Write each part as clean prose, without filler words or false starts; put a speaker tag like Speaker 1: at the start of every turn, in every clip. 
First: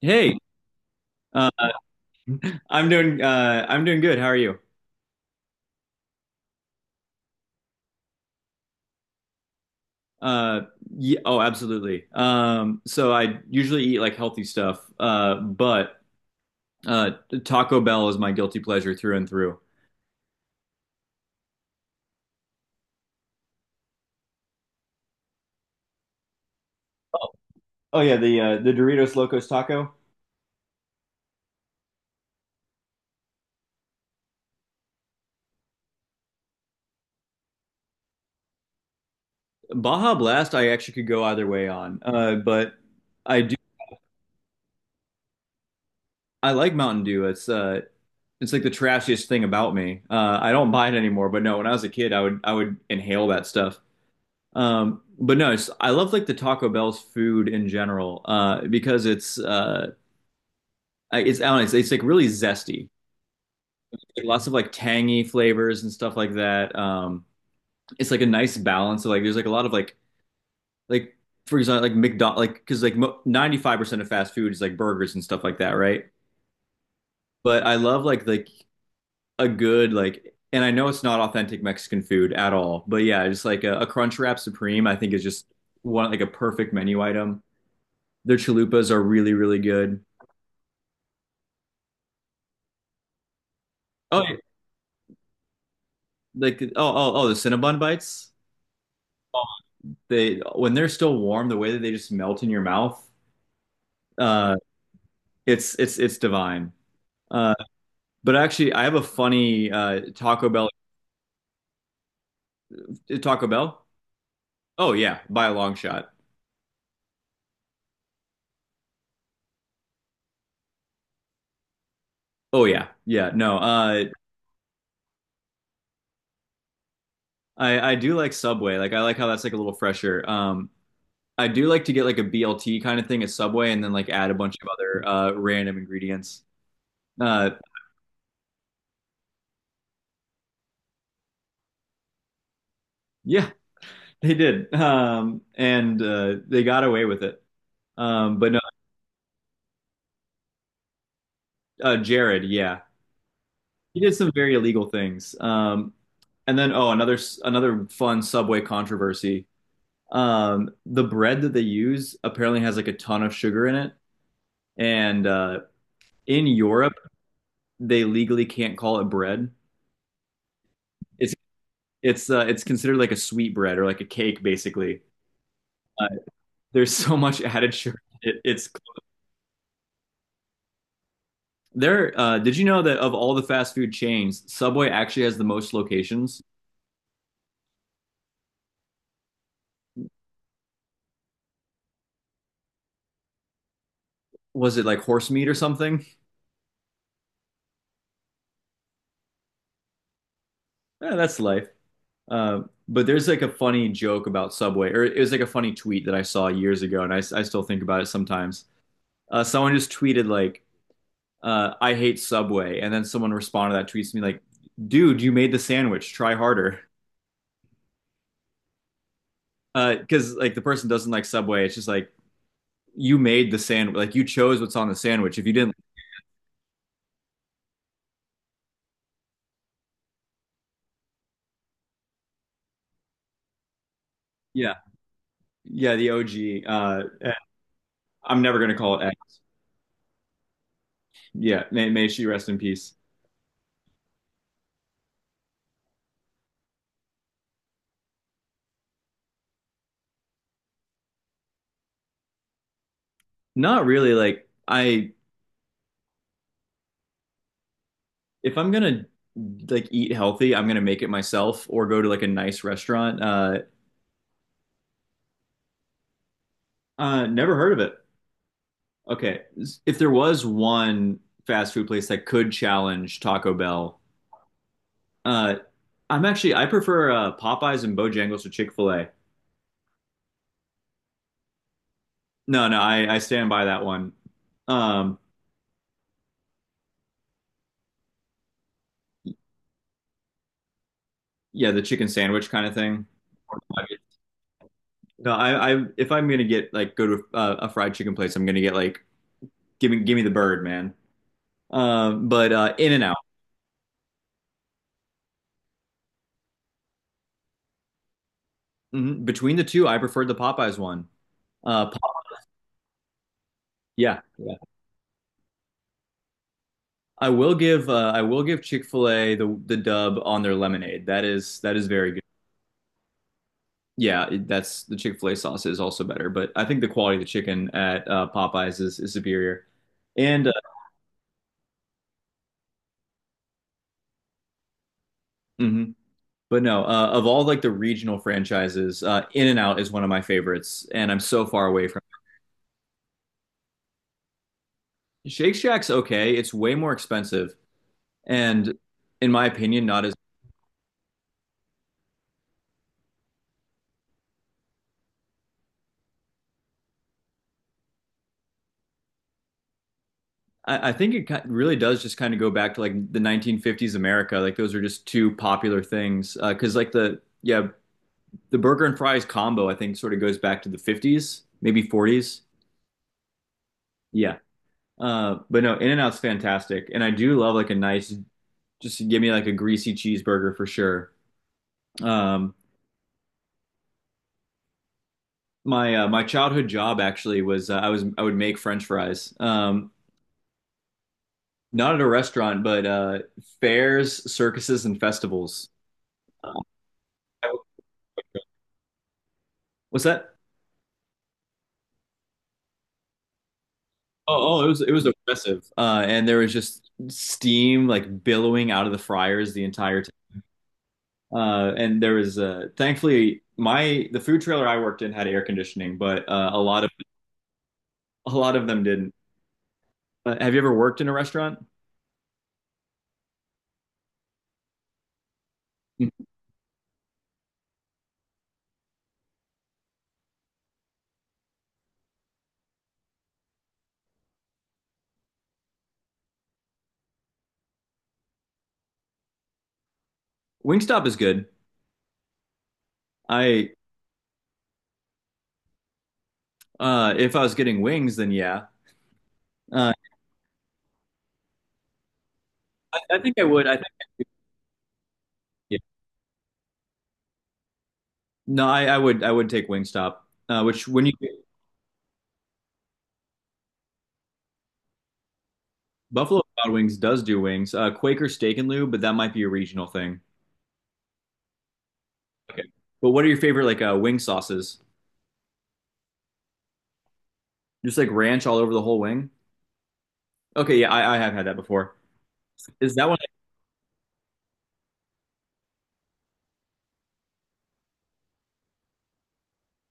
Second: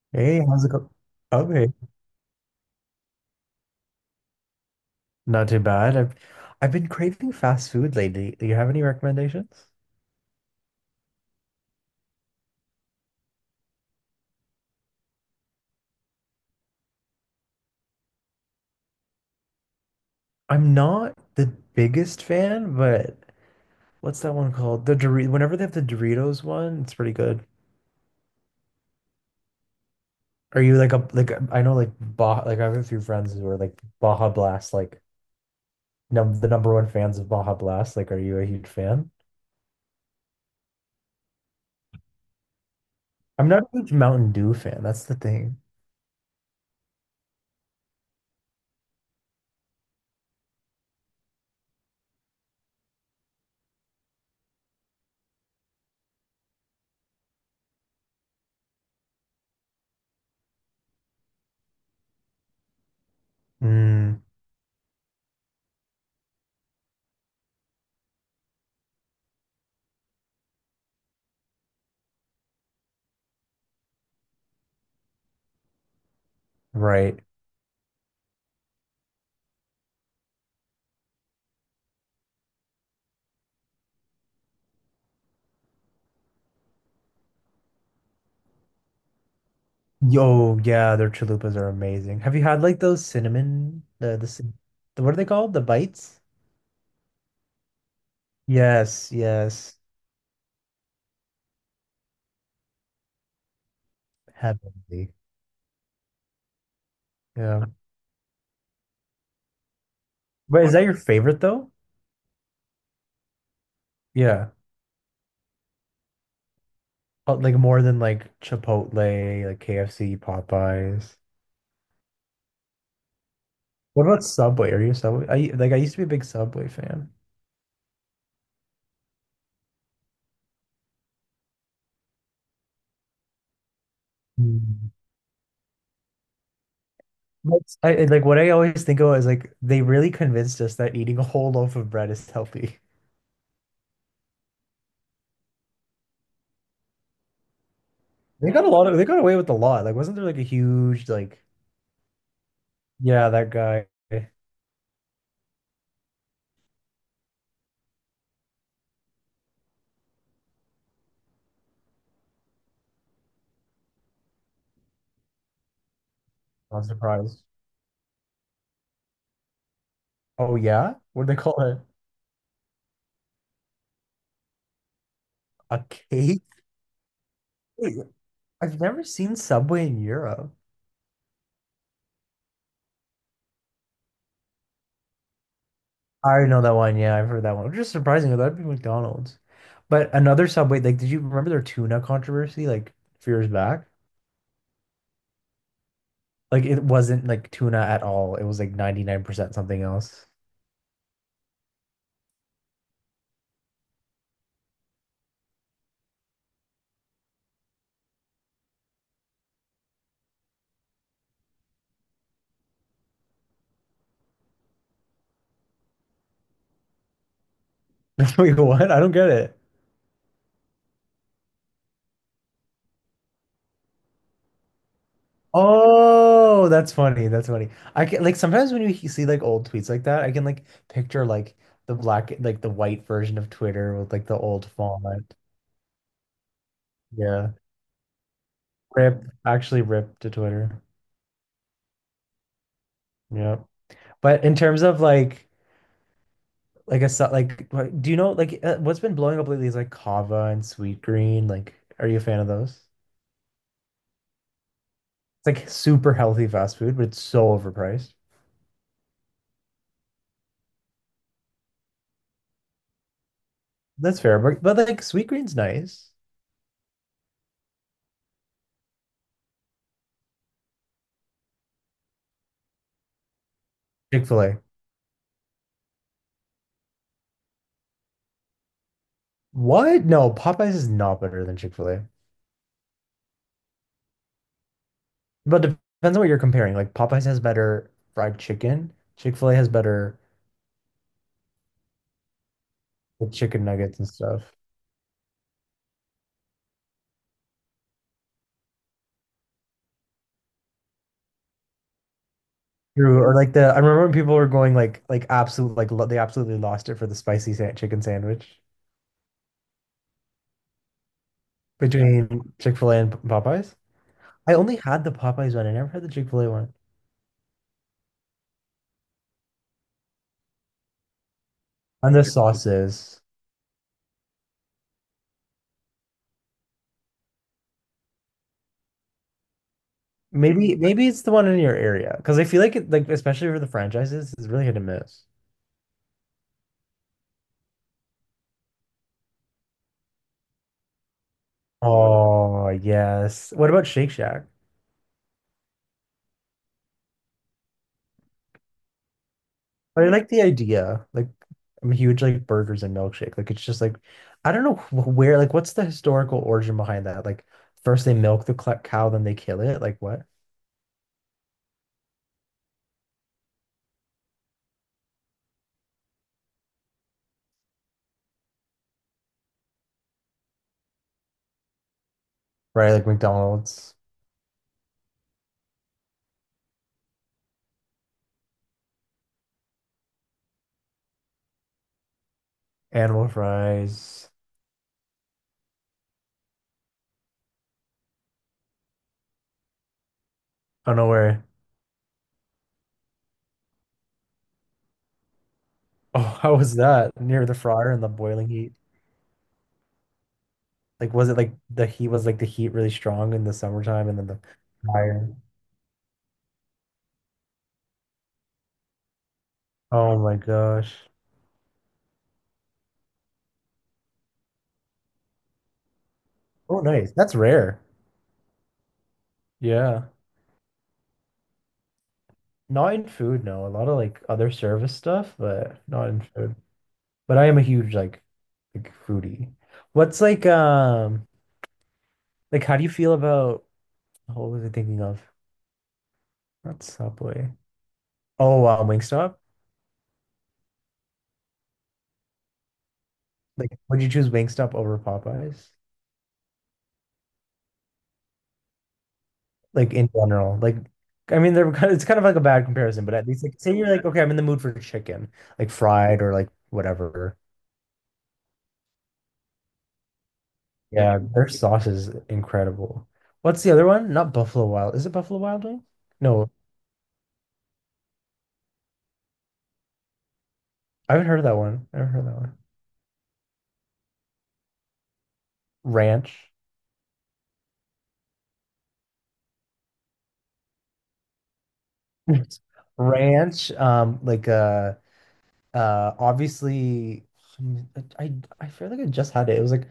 Speaker 1: Hey,
Speaker 2: Hey, how's it going?
Speaker 1: uh,
Speaker 2: Okay,
Speaker 1: I'm doing good. How are you?
Speaker 2: not too bad. I've been craving fast food lately. Do you have any recommendations?
Speaker 1: Uh, yeah, oh, absolutely. So I usually eat like healthy stuff, but uh, Taco Bell is my guilty pleasure through and through.
Speaker 2: I'm not the biggest fan, but what's that one called? The Doritos. Whenever they have the Doritos one, it's pretty good.
Speaker 1: Oh yeah, the Doritos Locos Taco.
Speaker 2: Are you like a I know like Baja like I have a few friends who are like Baja Blast like num the number one fans of Baja Blast. Like, are you a huge fan?
Speaker 1: Baja Blast, I actually could go either way on, but I
Speaker 2: I'm
Speaker 1: do
Speaker 2: not a huge Mountain Dew fan. That's the thing.
Speaker 1: I like Mountain Dew. It's like the trashiest thing about me. I don't buy it anymore, but no, when I was a kid, I would inhale that stuff. But no, I love like the Taco Bell's food in general, because it's I don't know, it's like really zesty, like,
Speaker 2: Mm,
Speaker 1: lots of like tangy flavors and stuff like that. It's like a nice balance. So like there's like a lot of like, for example, like McDonald, like because like mo 95% of fast food is like burgers and stuff like that, right?
Speaker 2: right.
Speaker 1: But I love like a good like, and I know it's not authentic Mexican food at all, but yeah, just like a Crunchwrap Supreme, I think is just one like a perfect menu item. Their chalupas are really, really good.
Speaker 2: Yo, yeah, their chalupas are amazing. Have you had like those cinnamon, the
Speaker 1: Oh,
Speaker 2: the, cin- the what are they called? The bites?
Speaker 1: like the Cinnabon bites.
Speaker 2: Yes, yes.
Speaker 1: They When they're still warm, the way that they just melt in your mouth, uh,
Speaker 2: Heavenly.
Speaker 1: it's divine. Uh,
Speaker 2: Yeah.
Speaker 1: but actually, I have a funny Taco
Speaker 2: Wait,
Speaker 1: Bell.
Speaker 2: is that your favorite though?
Speaker 1: Taco Bell?
Speaker 2: Yeah.
Speaker 1: Oh yeah, by a long shot.
Speaker 2: Like more than like Chipotle, like KFC, Popeyes.
Speaker 1: Oh yeah, yeah. No,
Speaker 2: What about Subway? Are you a Subway? I like I used to be a big Subway fan.
Speaker 1: I do like Subway. Like I like how that's like a little fresher. I do like to get like a BLT kind of thing at Subway, and then like add a bunch of
Speaker 2: Mm.
Speaker 1: other random ingredients. Uh,
Speaker 2: Like what I always think of is like they really convinced us that eating a whole loaf of bread is healthy.
Speaker 1: yeah, they did, and they got away with it. But no,
Speaker 2: They got away with a lot. Like wasn't there like a huge like—
Speaker 1: Jared, yeah,
Speaker 2: yeah, that guy.
Speaker 1: he did some very illegal things. And then, oh, another fun Subway controversy. The bread that they use apparently has like a ton of sugar in it, and in
Speaker 2: I'm
Speaker 1: Europe,
Speaker 2: surprised.
Speaker 1: they legally can't call it bread.
Speaker 2: Oh yeah? What do
Speaker 1: It's
Speaker 2: they call it?
Speaker 1: it's considered like a sweet bread or like a cake, basically.
Speaker 2: A
Speaker 1: Uh,
Speaker 2: cake?
Speaker 1: there's so much added
Speaker 2: Wait,
Speaker 1: sugar, it's
Speaker 2: I've never seen Subway in Europe.
Speaker 1: There, did you know that of all the fast food chains, Subway actually has the most
Speaker 2: I
Speaker 1: locations?
Speaker 2: already know that one. Yeah, I've heard that one. Which is surprising. That'd be McDonald's. But another Subway, like, did you remember their tuna controversy like a few years back?
Speaker 1: Was it like horse meat or something?
Speaker 2: Like, it wasn't like tuna at all. It was like 99% something else.
Speaker 1: Eh, that's life. Uh, but there's like a funny joke about Subway, or it was like a funny tweet that I saw years ago, and I still think about it sometimes. Someone just tweeted like, "I hate Subway," and then someone responded to that tweet to me like, "Dude, you made the sandwich. Try harder."
Speaker 2: Wait, what? I don't get it.
Speaker 1: Because like the person doesn't like Subway. It's just like you made the sandwich. Like you chose what's on the sandwich. If you didn't,
Speaker 2: Oh, that's funny. That's funny. I can like sometimes when you see like old tweets like that, I can like picture like the black, like the white version of Twitter with like the old
Speaker 1: yeah,
Speaker 2: font.
Speaker 1: yeah, the OG.
Speaker 2: Yeah.
Speaker 1: I'm never gonna call it Aggie.
Speaker 2: Rip, actually rip to Twitter.
Speaker 1: Yeah, may she rest in peace.
Speaker 2: Yeah. But in terms of like a, so- like, what- do you know, like, what's been blowing up lately is like Kava and Sweet Green. Like, are you a fan of those? It's
Speaker 1: Not really.
Speaker 2: like super healthy fast food, but it's so overpriced.
Speaker 1: If I'm gonna like eat healthy, I'm gonna make it myself or go to like a nice restaurant.
Speaker 2: That's fair. But like, Sweet Green's nice.
Speaker 1: Never heard of it. Okay, if there was one fast food place that could challenge Taco Bell,
Speaker 2: Chick-fil-A.
Speaker 1: uh, I prefer Popeyes and Bojangles to Chick Fil A.
Speaker 2: What? No, Popeyes is not better than Chick-fil-A.
Speaker 1: No, no, I stand by that one. Um,
Speaker 2: But depends on what you're comparing. Like Popeyes has better fried chicken. Chick-fil-A has better,
Speaker 1: yeah, the chicken sandwich kind of thing.
Speaker 2: like, chicken nuggets and stuff.
Speaker 1: No, I if I'm gonna get like go to a fried chicken place, I'm gonna get like give me the bird, man. But in and out.
Speaker 2: True. Or like the— I remember when people were going like absolute like lo they absolutely lost it for the spicy sa chicken sandwich
Speaker 1: Between the two, I preferred the Popeyes one. Uh, Pop-
Speaker 2: between Chick-fil-A and Popeyes.
Speaker 1: yeah,
Speaker 2: I
Speaker 1: yeah.
Speaker 2: only had the Popeyes one. I never had the Chick-fil-A one.
Speaker 1: I will give Chick-fil-A the dub on their lemonade. That is very
Speaker 2: And
Speaker 1: good.
Speaker 2: the sauces.
Speaker 1: Yeah, that's the Chick-fil-A sauce is also better, but I think the quality of the chicken at Popeyes is superior. And
Speaker 2: Maybe maybe it's the one in your area because I feel like it like especially for the franchises, it's really hit and miss.
Speaker 1: Mhm. But no, of all like the regional franchises, in and out is one of my favorites, and I'm so far away from.
Speaker 2: Oh yes. What about Shake Shack?
Speaker 1: Shake Shack's okay. It's way more expensive, and in my opinion, not
Speaker 2: But I
Speaker 1: as.
Speaker 2: like the idea. Like I'm a huge like burgers and milkshake. Like it's just like I don't know where like what's the historical origin behind that? Like first they milk the cow, then they kill it. Like what?
Speaker 1: I think it really does just kind of go back to like the 1950s America. Like those are just two popular things because like the yeah, the burger and fries combo I think sort of goes back to the 50s, maybe 40s.
Speaker 2: Right, like McDonald's,
Speaker 1: Yeah, but no, In-N-Out's fantastic, and I do love like a nice, just give me like a greasy cheeseburger for sure. Um,
Speaker 2: animal fries.
Speaker 1: my childhood job actually was I would make French fries.
Speaker 2: I don't know where.
Speaker 1: Not at a restaurant, but fairs, circuses, and festivals.
Speaker 2: Oh, how
Speaker 1: Um,
Speaker 2: was that? Near the fryer and the boiling heat.
Speaker 1: what's that?
Speaker 2: Like was it like the heat really strong in the summertime and then the
Speaker 1: Oh, it was
Speaker 2: fryer?
Speaker 1: oppressive, and there was just steam like billowing out of the fryers the entire time.
Speaker 2: Oh my gosh.
Speaker 1: And there was thankfully my the food trailer I worked in had air conditioning, but a
Speaker 2: Oh,
Speaker 1: lot of
Speaker 2: nice. That's rare.
Speaker 1: a lot of them didn't.
Speaker 2: Yeah.
Speaker 1: Have you ever worked in a restaurant?
Speaker 2: Not in food, no. A lot of like other service stuff, but not
Speaker 1: Mm.
Speaker 2: in food. But I am a huge like foodie. What's like how do you feel about— what was I thinking of? Not Subway. Oh wow, Wingstop?
Speaker 1: Wingstop is good. I
Speaker 2: Like would you choose Wingstop over Popeyes?
Speaker 1: If I was getting wings, then yeah. Uh,
Speaker 2: Like in general. Like I mean they're kind of it's kind of like a bad
Speaker 1: I,
Speaker 2: comparison, but
Speaker 1: I
Speaker 2: at
Speaker 1: think I
Speaker 2: least like
Speaker 1: would. I
Speaker 2: say
Speaker 1: think,
Speaker 2: you're like, okay, I'm in the mood for chicken, like
Speaker 1: yeah.
Speaker 2: fried or like whatever.
Speaker 1: No, I would. I would take Wingstop. Which when you
Speaker 2: Yeah, their sauce is incredible. What's the other one? Not Buffalo Wild. Is it Buffalo Wild Wing?
Speaker 1: Buffalo
Speaker 2: No,
Speaker 1: Wild Wings does do wings. Quaker Steak and Lube, but that might be a regional thing.
Speaker 2: I haven't heard of that one. I haven't heard of that one.
Speaker 1: Okay. But what are your favorite like wing sauces?
Speaker 2: Ranch.
Speaker 1: Just like ranch all over the whole wing? Okay, yeah, I have had that before. Is that one
Speaker 2: Ranch, obviously hum- I I feel like I just had it. It was like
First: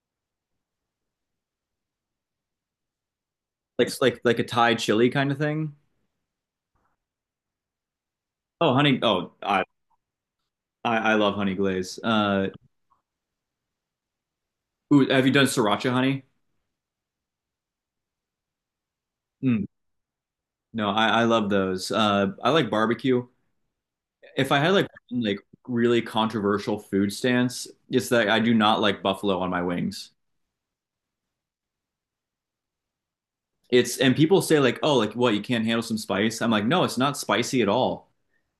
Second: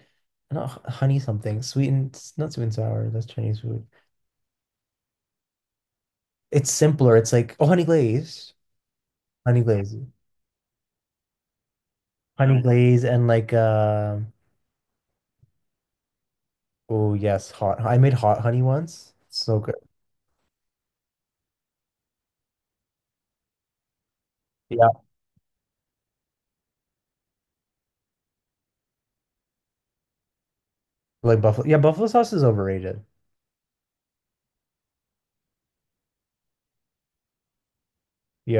Speaker 2: not h- honey something, not sweet and sour, that's Chinese food.
Speaker 1: like a Thai chili kind of thing?
Speaker 2: It's simpler. It's like oh honey glazed.
Speaker 1: Oh, honey. Oh,
Speaker 2: Honey
Speaker 1: I
Speaker 2: glazed.
Speaker 1: I, I love honey glaze.
Speaker 2: Honey glaze and like
Speaker 1: Ooh, have you done sriracha honey?
Speaker 2: oh yes, hot. I made hot honey once. So
Speaker 1: Mm,
Speaker 2: good.
Speaker 1: no, I love those. I like barbecue. If I had like
Speaker 2: Yeah.
Speaker 1: one, like really controversial food stance, it's that I do not like buffalo on my wings.
Speaker 2: Like buffalo— yeah, buffalo sauce is overrated.
Speaker 1: It's And people say like, oh, like what, you can't handle some spice? I'm like, no, it's not spicy at all.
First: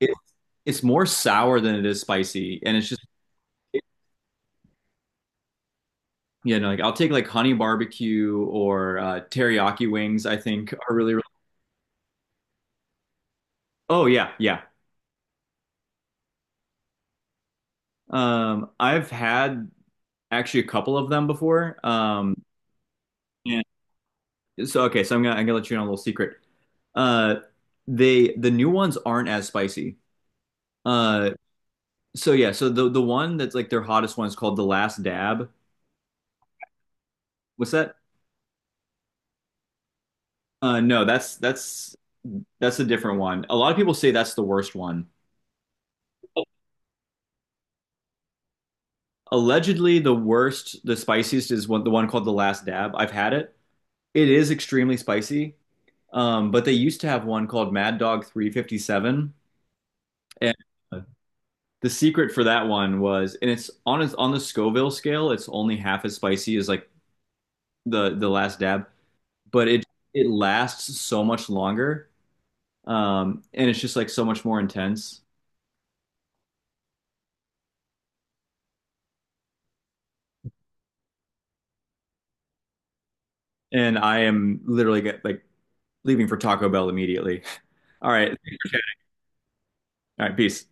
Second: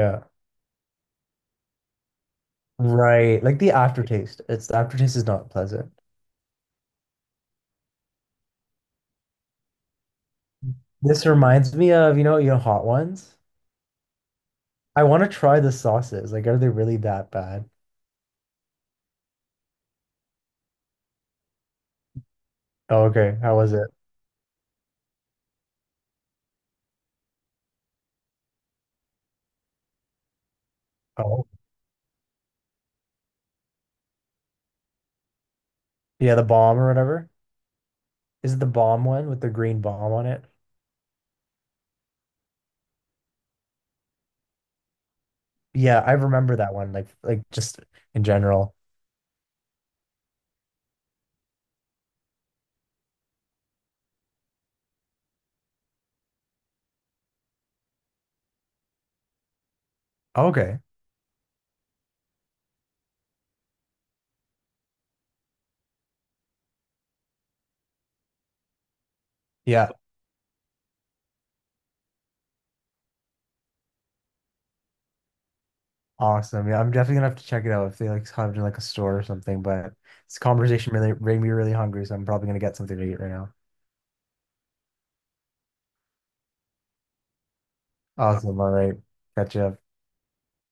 Speaker 1: It, it's more sour than it is spicy, and it's just
Speaker 2: Right. Like the aftertaste. It's the aftertaste is not pleasant.
Speaker 1: like I'll take like honey barbecue or teriyaki wings. I think are really, really.
Speaker 2: This reminds me of, you know, hot ones.
Speaker 1: Oh yeah, yeah.
Speaker 2: I want to try the sauces. Like, are they really that bad?
Speaker 1: I've had actually a couple of them before.
Speaker 2: Oh, okay. How
Speaker 1: And
Speaker 2: was it?
Speaker 1: so okay, so I'm gonna let you in on a little secret. Uh, the new ones aren't as spicy. Uh,
Speaker 2: Oh,
Speaker 1: so yeah, so the one that's like their hottest one is called the Last Dab.
Speaker 2: yeah, the bomb or whatever.
Speaker 1: What's that?
Speaker 2: Is it the bomb one with the green bomb on it?
Speaker 1: No, that's a different one. A lot of people say that's the worst one.
Speaker 2: Yeah, I remember that one. Like just in general.
Speaker 1: Allegedly, the worst, the spiciest is one, the one called the Last Dab. I've had it. It is extremely spicy. But they used to have one called Mad Dog 357, and
Speaker 2: Okay.
Speaker 1: the secret for that one was, and it's on the Scoville scale, it's only half as spicy as like the Last Dab, but it
Speaker 2: Yeah.
Speaker 1: it lasts so much longer, and it's just like so much more intense.
Speaker 2: Awesome. Yeah, I'm definitely gonna have to check it out if they like have it in like a store or something. But this conversation really made me really hungry, so I'm probably gonna get something to eat right now.
Speaker 1: And I am literally get like leaving for Taco Bell immediately. All right.
Speaker 2: Awesome. All right. Catch you up.
Speaker 1: All right. Peace.